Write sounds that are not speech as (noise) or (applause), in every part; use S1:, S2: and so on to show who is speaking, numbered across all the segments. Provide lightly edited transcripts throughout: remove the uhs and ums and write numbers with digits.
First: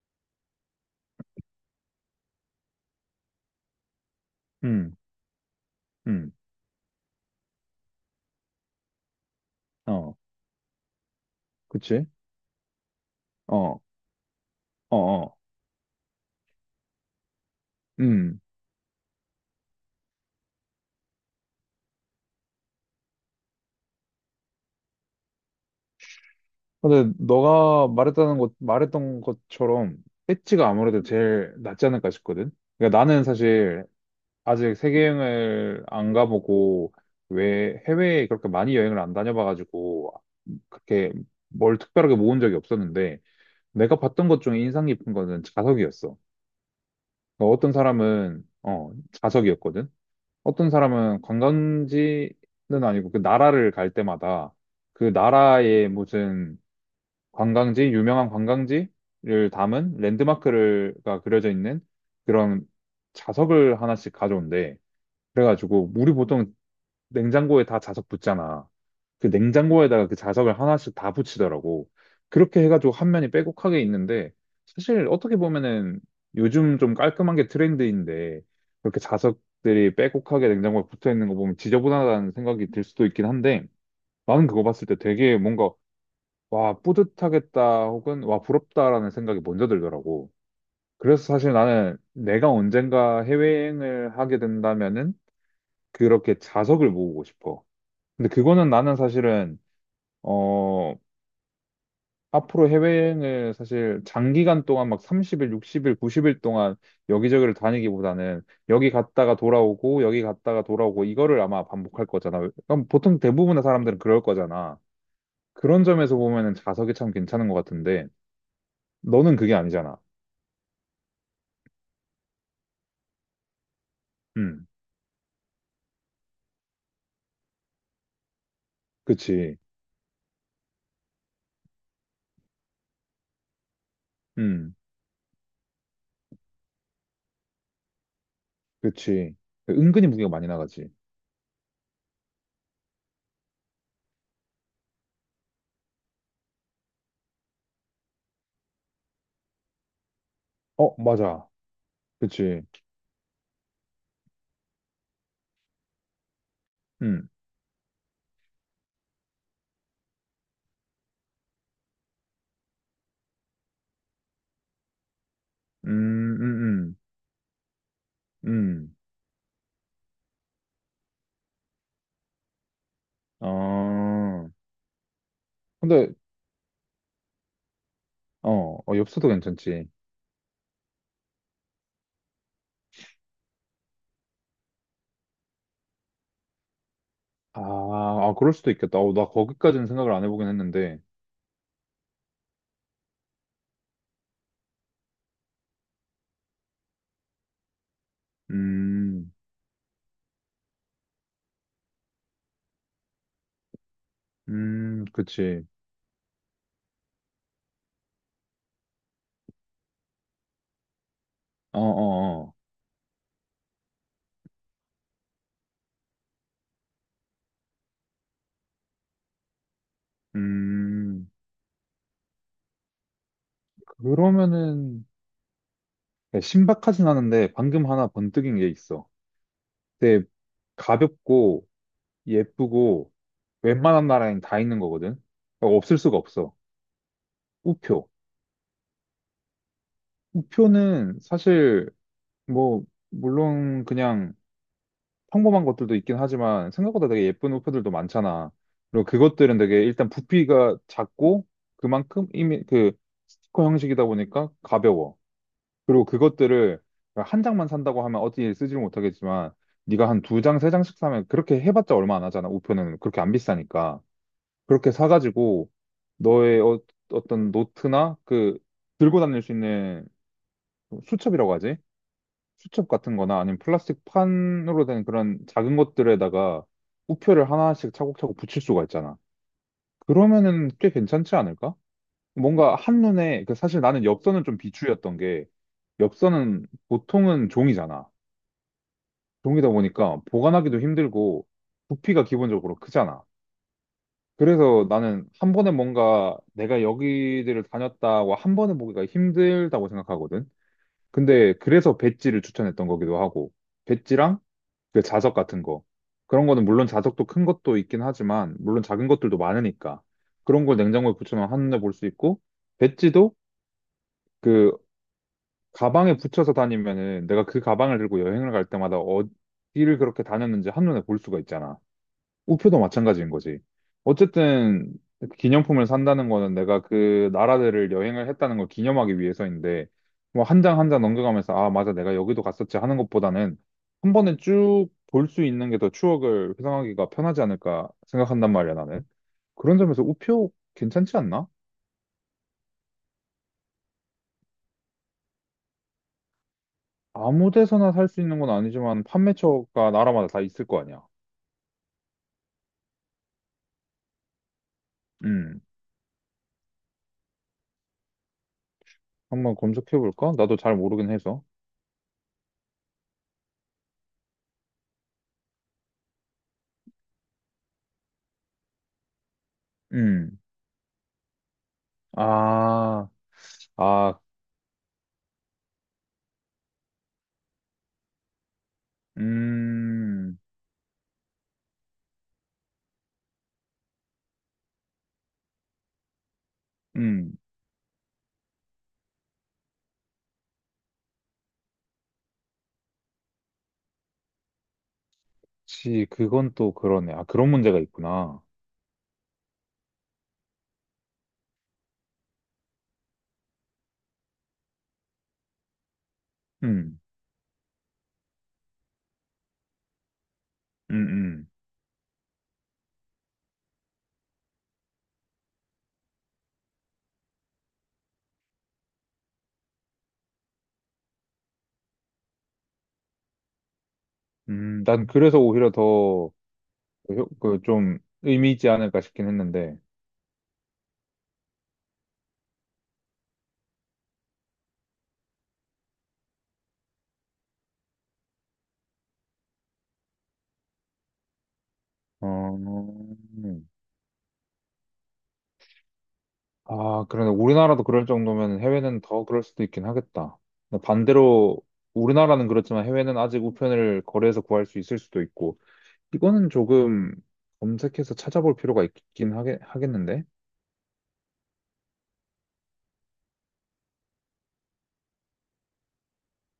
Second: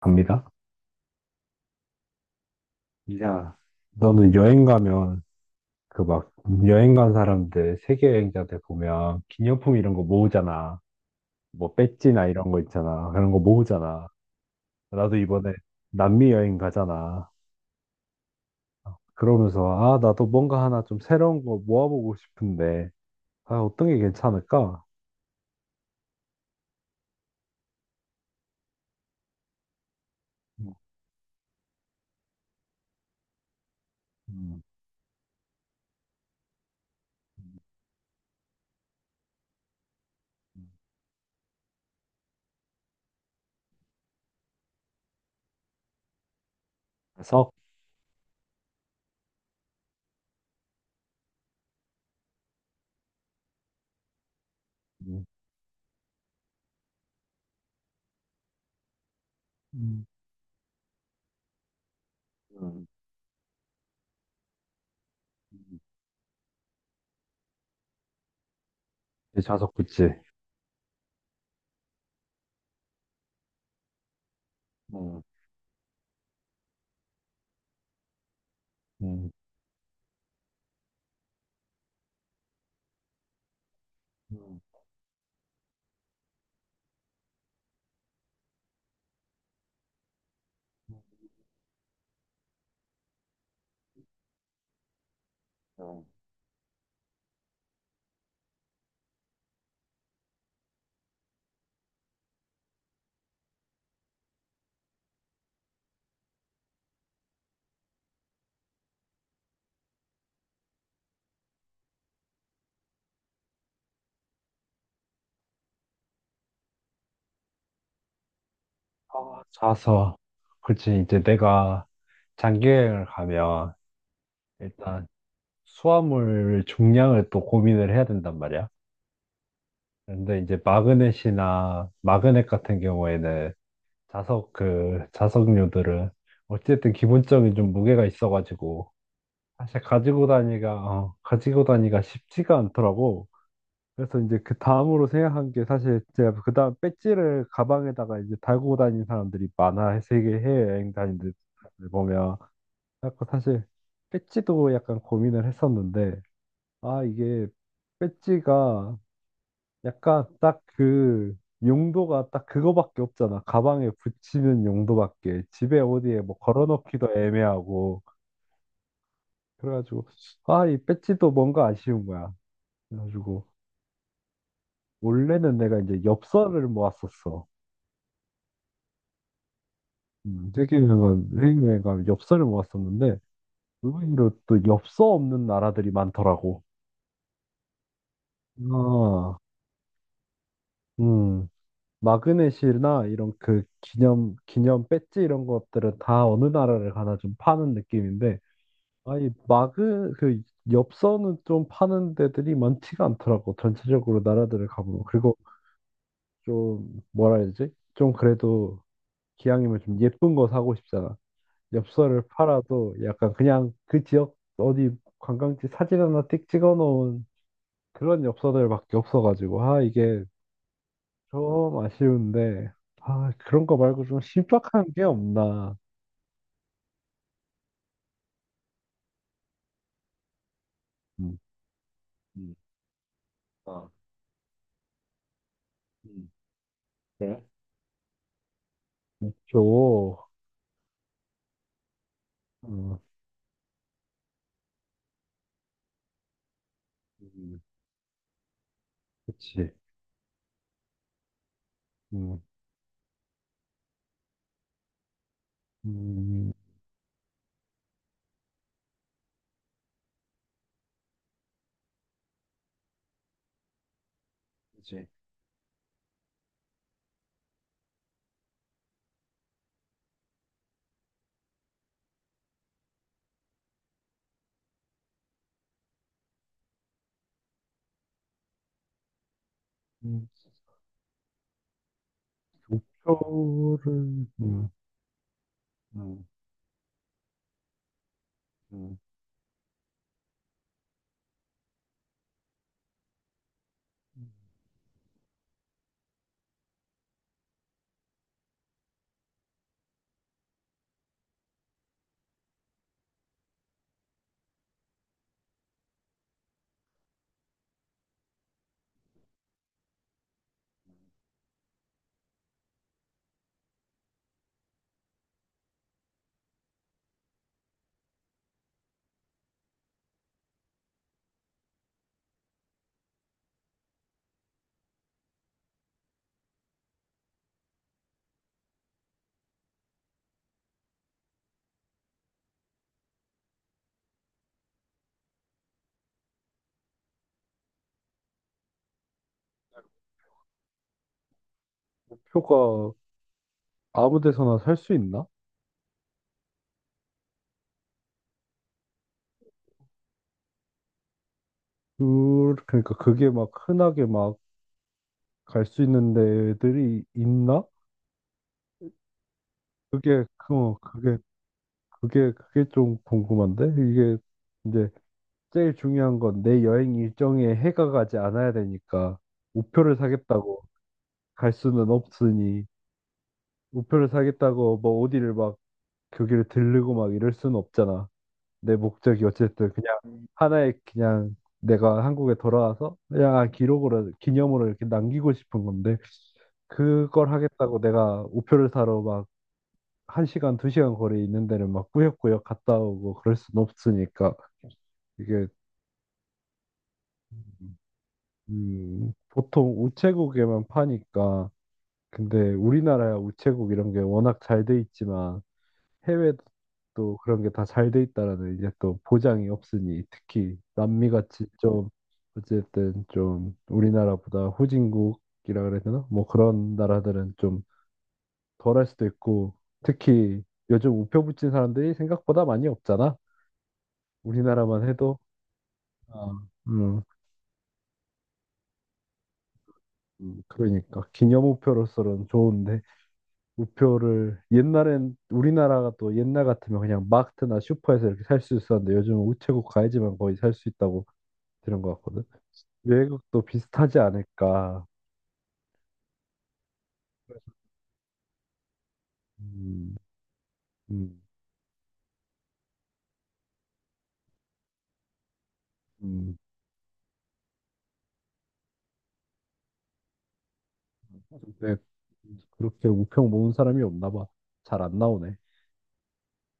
S1: 갑니다. 야, 너는 여행
S2: 음,
S1: 가면 그 막
S2: 음,
S1: 여행 간 사람들, 세계 여행자들 보면 기념품 이런 거
S2: 어,
S1: 모으잖아. 뭐
S2: 그치?
S1: 배지나 이런 거 있잖아. 그런 거
S2: 어,
S1: 모으잖아.
S2: 어,
S1: 나도
S2: 어,
S1: 이번에 남미 여행 가잖아.
S2: 음.
S1: 그러면서 아, 나도 뭔가 하나 좀 새로운 거 모아보고 싶은데 아, 어떤 게 괜찮을까?
S2: 근데 말했던 것처럼 배지가
S1: 음,
S2: 아무래도 제일 낫지 않을까 싶거든? 그러니까 나는 사실
S1: 음,
S2: 아직 세계여행을 안 가보고 왜 해외에 그렇게 많이 여행을 안 다녀봐가지고
S1: 음.
S2: 그렇게 뭘 특별하게 모은 적이 없었는데 내가 봤던 것 중에 인상 깊은 거는 자석이었어.
S1: 좌석?
S2: 그러니까 어떤 사람은 자석이었거든? 어떤 사람은 관광지는 아니고 그 나라를 갈 때마다 그
S1: 음,
S2: 나라의 무슨 관광지, 유명한 관광지를 담은
S1: 음,
S2: 랜드마크가 그려져 있는 그런
S1: 음.
S2: 자석을 하나씩 가져온대. 그래가지고 우리 보통 냉장고에 다 자석 붙잖아. 그
S1: 음. 좌석
S2: 냉장고에다가
S1: 그치?
S2: 그 자석을 하나씩 다 붙이더라고. 그렇게 해가지고 한 면이 빼곡하게 있는데 사실
S1: 음,
S2: 어떻게 보면은 요즘 좀 깔끔한 게 트렌드인데 그렇게
S1: 음,
S2: 자석들이 빼곡하게 냉장고에 붙어 있는 거 보면 지저분하다는 생각이 들 수도 있긴 한데 나는
S1: 음,
S2: 그거 봤을 때 되게 뭔가 와 뿌듯하겠다 혹은 와 부럽다라는 생각이 먼저 들더라고. 그래서 사실 나는 내가 언젠가 해외여행을 하게 된다면은
S1: 음.
S2: 그렇게 자석을 모으고 싶어. 근데 그거는 나는 사실은 어 앞으로 해외여행을 사실 장기간 동안 막 30일, 60일, 90일 동안 여기저기를 다니기보다는 여기 갔다가 돌아오고 여기 갔다가 돌아오고 이거를 아마 반복할 거잖아. 그럼 보통 대부분의 사람들은 그럴 거잖아. 그런 점에서 보면은 자석이 참 괜찮은 것 같은데 너는
S1: 어,
S2: 그게 아니잖아.
S1: 자서. 그렇지. 이제 내가 장기여행을 가면
S2: 음,
S1: 일단 수화물 중량을 또 고민을 해야 된단 말이야.
S2: 그치.
S1: 그런데 이제 마그넷 같은 경우에는 자석
S2: 음,
S1: 그 자석류들은 어쨌든 기본적인 좀 무게가 있어가지고
S2: 그치.
S1: 사실
S2: 은근히 무게가 많이 나가지.
S1: 가지고 다니가 쉽지가 않더라고. 그래서 이제 그 다음으로 생각한 게, 사실 제가 그 다음 배지를 가방에다가 이제 달고 다니는 사람들이 많아, 세계 해외여행
S2: 어,
S1: 다니는
S2: 맞아.
S1: 사람들 보면.
S2: 그치.
S1: 그래서 사실 배지도 약간 고민을 했었는데, 아
S2: 음,
S1: 이게 배지가 약간 딱 그 용도가 딱 그거밖에 없잖아. 가방에 붙이는 용도밖에, 집에 어디에
S2: 음,
S1: 뭐
S2: 음,
S1: 걸어놓기도 애매하고.
S2: 음, 음.
S1: 그래가지고 아 이 배지도 뭔가 아쉬운 거야. 그래가지고
S2: 아,
S1: 원래는 내가 이제
S2: 근데
S1: 엽서를 모았었어.
S2: 어, 엽서도 괜찮지.
S1: 세계여행가 엽서를 모았었는데, 의외로 또 엽서 없는 나라들이 많더라고.
S2: 아, 아, 그럴 수도 있겠다. 어, 나
S1: 아,
S2: 거기까지는 생각을 안 해보긴 했는데.
S1: 음, 마그넷이나 이런 그 기념 배지 이런 것들은 다 어느 나라를 가나 좀 파는 느낌인데,
S2: 음,
S1: 그 엽서는 좀 파는 데들이 많지가 않더라고. 전체적으로 나라들을 가보면. 그리고
S2: 그치.
S1: 좀, 뭐라 해야 되지? 좀 그래도 기왕이면 좀 예쁜 거 사고 싶잖아.
S2: 어,
S1: 엽서를
S2: 어, 어.
S1: 팔아도 약간 그냥 그 지역 어디 관광지 사진 하나 띡 찍어 놓은 그런 엽서들밖에 없어가지고 아 이게
S2: 음,
S1: 좀 아쉬운데, 아 그런 거 말고 좀 신박한 게
S2: 그러면은,
S1: 없나.
S2: 야, 신박하진 않은데, 방금 하나 번뜩인 게 있어. 근데
S1: 음,
S2: 가볍고,
S1: 음,
S2: 예쁘고,
S1: 아,
S2: 웬만한 나라엔 다 있는 거거든. 그러니까 없을 수가
S1: 음,
S2: 없어.
S1: 그래?
S2: 우표.
S1: 있
S2: 우표는 사실, 뭐, 물론 그냥, 평범한 것들도 있긴 하지만 생각보다 되게 예쁜
S1: 음,
S2: 호프들도 많잖아. 그리고 그것들은
S1: 그치
S2: 되게 일단 부피가 작고 그만큼
S1: 음,
S2: 이미 그 스티커 형식이다 보니까 가벼워. 그리고
S1: 음,
S2: 그것들을 한 장만 산다고 하면 어디에 쓰지를 못하겠지만 네가 한 두 장, 세 장씩 사면 그렇게 해봤자 얼마 안 하잖아. 우표는 그렇게 안 비싸니까. 그렇게
S1: 그치.
S2: 사가지고 너의 어떤 노트나 그 들고 다닐 수 있는 수첩이라고 하지? 수첩 같은 거나 아니면 플라스틱 판으로 된 그런 작은 것들에다가 우표를 하나씩 차곡차곡 붙일 수가 있잖아.
S1: 음,
S2: 그러면은 꽤 괜찮지 않을까? 뭔가 한눈에, 그 사실 나는
S1: 목표를
S2: 엽서는 좀
S1: 음,
S2: 비추였던 게,
S1: 음,
S2: 엽서는 보통은 종이잖아.
S1: 음.
S2: 종이다 보니까 보관하기도 힘들고, 부피가 기본적으로 크잖아. 그래서 나는 한 번에 뭔가 내가 여기들을 다녔다고 한 번에 보기가 힘들다고 생각하거든. 근데 그래서 배지를 추천했던 거기도 하고, 배지랑 그 자석 같은 거. 그런 거는 물론 자석도 큰 것도 있긴 하지만, 물론 작은 것들도 많으니까. 그런 걸 냉장고에 붙여놓으면 한눈에 볼 수 있고, 배지도 그 가방에 붙여서 다니면은 내가 그 가방을 들고 여행을 갈 때마다 어디를 그렇게 다녔는지 한눈에 볼 수가 있잖아. 우표도 마찬가지인 거지. 어쨌든 기념품을 산다는 거는 내가 그 나라들을 여행을 했다는 걸 기념하기 위해서인데 뭐 한 장 한 장 넘겨가면서 아 맞아 내가 여기도 갔었지 하는 것보다는 한 번에 쭉 볼 수 있는 게 더 추억을 회상하기가 편하지 않을까 생각한단 말이야 나는. 그런 점에서 우표 괜찮지 않나?
S1: 목표가 아무 데서나 살 수 있나?
S2: 아무 데서나 살 수 있는 건 아니지만 판매처가 나라마다 다 있을 거 아니야.
S1: 그, 그러니까 그게 막 흔하게 막
S2: 음
S1: 갈 수 있는 데들이 있나?
S2: 한번 검색해
S1: 그게,
S2: 볼까?
S1: 그,
S2: 나도 잘
S1: 어,
S2: 모르긴
S1: 그게,
S2: 해서.
S1: 그게, 그게 좀 궁금한데? 이게 이제 제일 중요한 건 내 여행 일정에 해가 가지 않아야 되니까 우표를
S2: 음.
S1: 사겠다고 갈 수는 없으니
S2: 아,
S1: 우표를
S2: 아,
S1: 사겠다고 뭐 어디를 막 거기를 들르고 막 이럴 수는 없잖아. 내 목적이 어쨌든 그냥
S2: 음,
S1: 하나의 그냥 내가 한국에 돌아와서 그냥 아, 기록으로 기념으로 이렇게 남기고 싶은 건데 그걸
S2: 음,
S1: 하겠다고 내가 우표를 사러 막 한시간두시간 거리에 있는 데를 막 꾸역꾸역 갔다 오고 그럴 순 없으니까 이게.
S2: 그건 또 그러네. 아, 그런 문제가 있구나.
S1: 보통 우체국에만 파니까. 근데 우리나라야 우체국 이런 게 워낙 잘 돼 있지만 해외도
S2: 음,
S1: 또 그런 게 다 잘 돼 있다라는 이제 또 보장이 없으니, 특히
S2: 음,
S1: 남미 같이
S2: 음.
S1: 좀 어쨌든 좀 우리나라보다 후진국이라 그래야 되나? 뭐 그런 나라들은 좀 덜할 수도 있고, 특히 요즘 우표 붙인 사람들이 생각보다 많이 없잖아. 우리나라만
S2: 난
S1: 해도.
S2: 그래서 오히려
S1: 아,
S2: 더,
S1: 음,
S2: 좀, 의미 있지 않을까 싶긴 했는데.
S1: 그러니까 기념 우표로서는 좋은데 우표를 옛날엔 우리나라가 또 옛날 같으면 그냥 마트나 슈퍼에서 이렇게 살 수 있었는데 요즘은 우체국 가야지만 거의 살 수 있다고 들은 것 같거든.
S2: 어,
S1: 외국도 비슷하지 않을까.
S2: 아, 그러네. 우리나라도 그럴 정도면 해외는 더 그럴 수도 있긴
S1: 음,
S2: 하겠다. 근데
S1: 음,
S2: 반대로, 우리나라는 그렇지만 해외는 아직 우편을 거래해서 구할 수 있을 수도 있고.
S1: 음.
S2: 이거는 조금 검색해서 찾아볼 필요가 있긴 하겠는데?
S1: 근데 그렇게 우표 모은 사람이 없나 봐. 잘 안 나오네.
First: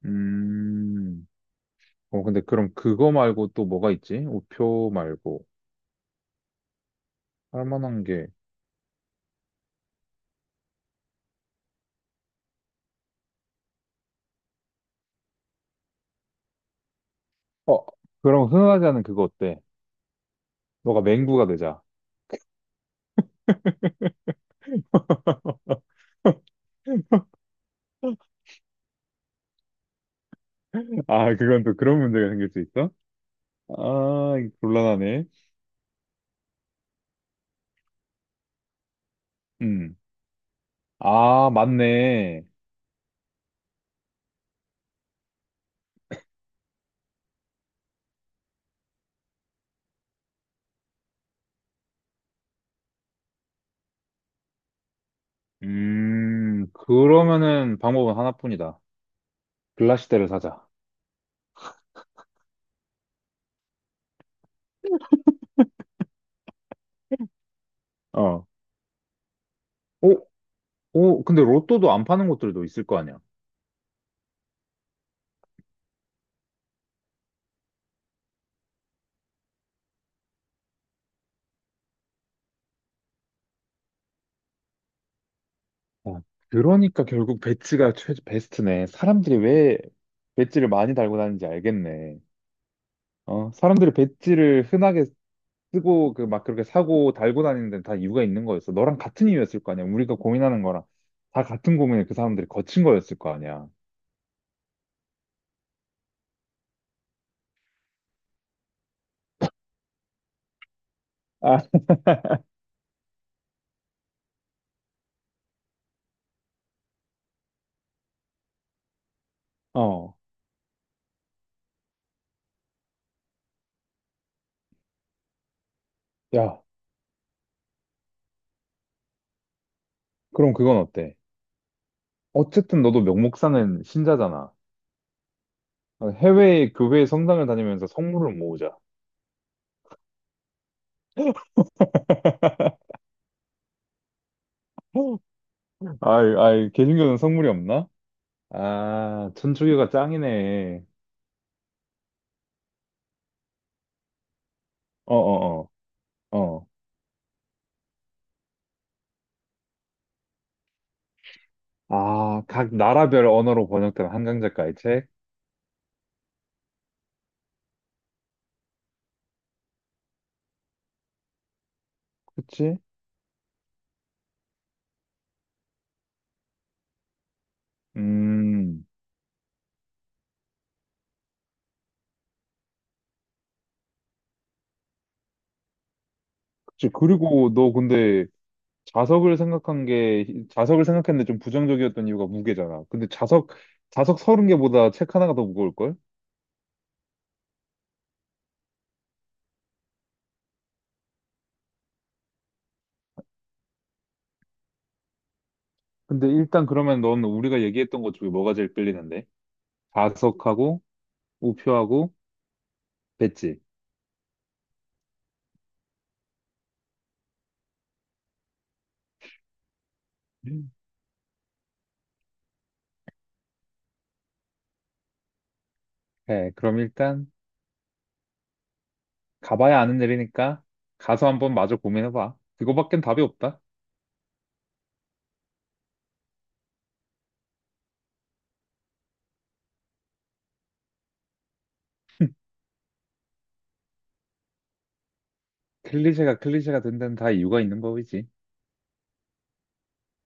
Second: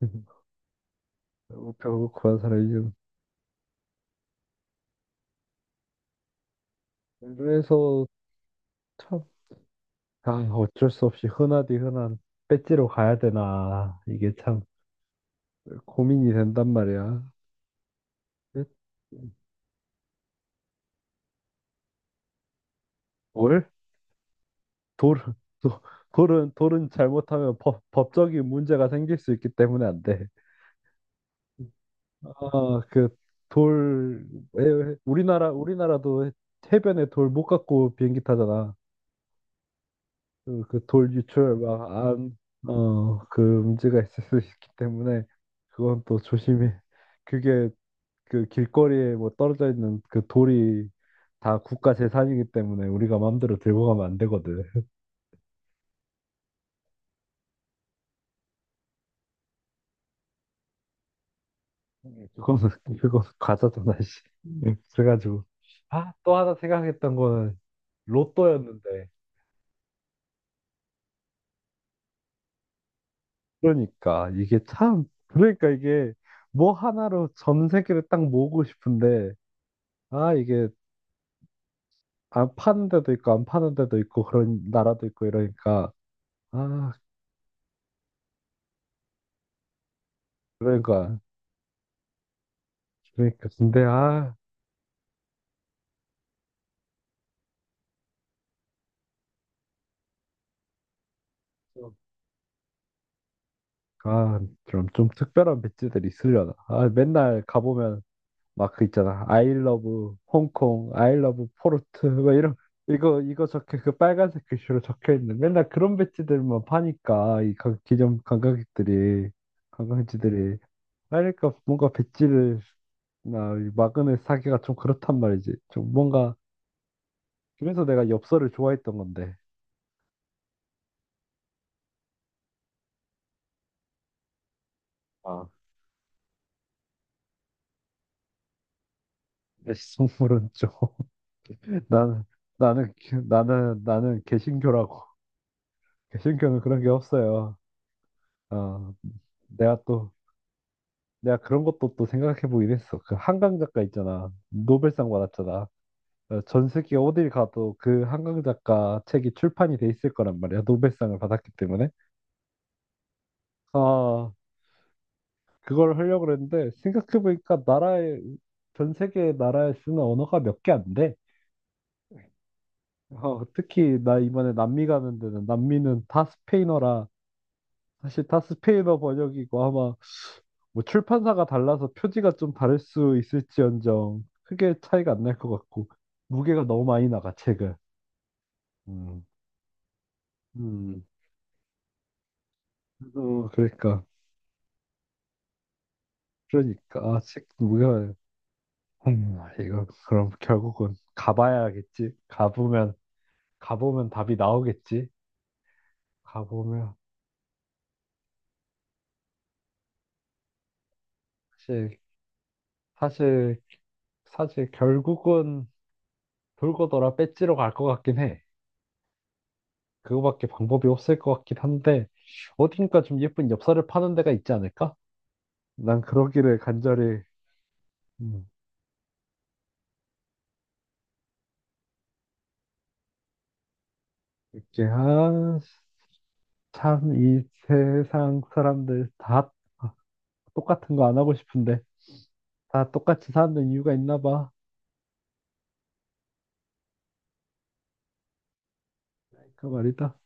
S1: (laughs)
S2: 음,
S1: 우표
S2: 어,
S1: 구한
S2: 근데 그럼
S1: 사람이.
S2: 그거 말고 또 뭐가 있지? 우표 말고. 할 만한
S1: 그래서
S2: 게.
S1: 참, 아, 어쩔 수 없이 흔하디 흔한 배지로 가야 되나. 이게 참 고민이 된단 말이야.
S2: 어, 그럼
S1: 예?
S2: 흔하지 않은 그거 어때? 너가 맹구가 되자.
S1: 뭘? 돌, 도- 돌은,
S2: (laughs)
S1: 돌은 잘못하면 법적인 문제가 생길 수 있기 때문에 안 돼.
S2: 아, 그건 또 그런 문제가 생길 수
S1: 아,
S2: 있어?
S1: 그 돌,
S2: 아, 이거
S1: 에,
S2: 곤란하네.
S1: 우리나라도 해변에 돌 못 갖고 비행기 타잖아.
S2: 음.
S1: 그돌
S2: 아,
S1: 유출 막 안,
S2: 맞네.
S1: 어, 그 문제가 있을 수 있기 때문에 그건 또 조심히, 그게 그 길거리에 뭐 떨어져 있는 그 돌이 다 국가 재산이기 때문에 우리가 마음대로 들고 가면 안 되거든.
S2: 그러면은 방법은 하나뿐이다. 글라시대를 사자.
S1: (laughs) 그거는 그거 과자잖아, 씨. 음. 그래가지고 아, 또 하나 생각했던 거는
S2: 어.
S1: 로또였는데.
S2: 오, 오, 근데 로또도 안 파는 곳들도 있을 거 아니야.
S1: 그러니까 이게 참 그러니까 이게 뭐 하나로 전 세계를 딱 모으고 싶은데, 아, 이게 안 파는 데도 있고 안 파는 데도 있고 그런 나라도 있고 이러니까.
S2: 어.
S1: 아,
S2: 그러니까 결국 배지가 베스트네. 사람들이 왜 배지를 많이 달고
S1: 그러니까
S2: 다니는지 알겠네.
S1: 그러니까
S2: 어,
S1: 근데
S2: 사람들이
S1: 아.
S2: 배지를 흔하게 쓰고 그 막 그렇게 사고 달고 다니는 데는 다 이유가 있는 거였어. 너랑 같은 이유였을 거 아니야. 우리가 고민하는 거랑 다 같은 고민을 그 사람들이 거친 거였을 거 아니야.
S1: 아, 그럼 좀 특별한 배지들이 있으려나? 아, 맨날 가보면 막 그 있잖아. I love 홍콩, I love
S2: 아,
S1: 포르투, 막 이런. 이거 적혀 그 빨간색 글씨로 적혀 있는 맨날 그런 배지들만 파니까 이 관- 기존 관광객들이
S2: 어,
S1: 관광지들이. 그러니까 뭔가 배지를, 나 마그넷 사기가 좀 그렇단 말이지. 좀 뭔가.
S2: 야,
S1: 그래서 내가 엽서를 좋아했던 건데.
S2: 그럼 그건 어때? 어쨌든 너도 명목상은 신자잖아.
S1: 아,
S2: 어, 해외 교회 성당을 다니면서 성물을 모으자.
S1: 내 식물은 좀. (laughs) 나는 나는 나는 개신교라고.
S2: (laughs) 아이,
S1: 신경은
S2: 아이,
S1: 그런 게
S2: 개신교는 성물이
S1: 없어요.
S2: 없나?
S1: 어,
S2: 아,
S1: 내가
S2: 천주교가
S1: 또,
S2: 짱이네.
S1: 내가 그런 것도 또 생각해 보긴 했어. 그 한강 작가 있잖아. 노벨상
S2: 어,
S1: 받았잖아.
S2: 어, 어,
S1: 어,
S2: 어.
S1: 전 세계 어딜 가도 그 한강 작가 책이 출판이 돼 있을 거란 말이야. 노벨상을 받았기 때문에.
S2: 아, 각 나라별 언어로 번역된
S1: 아,
S2: 한강 작가의 책?
S1: 그걸 하려고 그랬는데, 생각해 보니까 전 세계 나라에 쓰는 언어가 몇 개 안 돼.
S2: 그치?
S1: 어, 특히 나 이번에 남미 가는 데는 남미는 다 스페인어라 사실 다
S2: 음,
S1: 스페인어 번역이고 아마 뭐 출판사가 달라서 표지가 좀 다를 수 있을지언정 크게 차이가 안 날 것 같고 무게가 너무
S2: 그치.
S1: 많이 나가
S2: 그리고 너
S1: 책을.
S2: 근데
S1: 음,
S2: 자석을
S1: 음,
S2: 생각했는데 좀 부정적이었던 이유가 무게잖아. 근데
S1: 어, 그러니까,
S2: 자석 서른 개보다 책 하나가 더 무거울걸?
S1: 그러니까 아, 책 무게가. 이거 그럼 결국은 가봐야겠지. 가보면 답이 나오겠지.
S2: 근데 일단
S1: 가보면
S2: 그러면 넌 우리가 얘기했던 것 중에 뭐가 제일 끌리는데? 자석하고,
S1: 사실
S2: 우표하고, 배지.
S1: 사실 사실 결국은 돌고 돌아 배지로 갈 것 같긴 해. 그거밖에
S2: 음.
S1: 방법이 없을 것 같긴 한데 어딘가 좀 예쁜 엽서를 파는 데가 있지 않을까? 난
S2: 네,
S1: 그러기를
S2: 그럼
S1: 간절히.
S2: 일단
S1: 음,
S2: 가봐야 아는 일이니까 가서 한번 마저 고민해봐. 그거밖엔 답이 없다.
S1: 이렇게 아, 참 이 세상 사람들 다 똑같은 거 안 하고 싶은데 다 똑같이 사는 이유가 있나 봐.
S2: 클리셰가 클리셰가 된 데는 다 이유가 있는 거지.
S1: 그 말이다.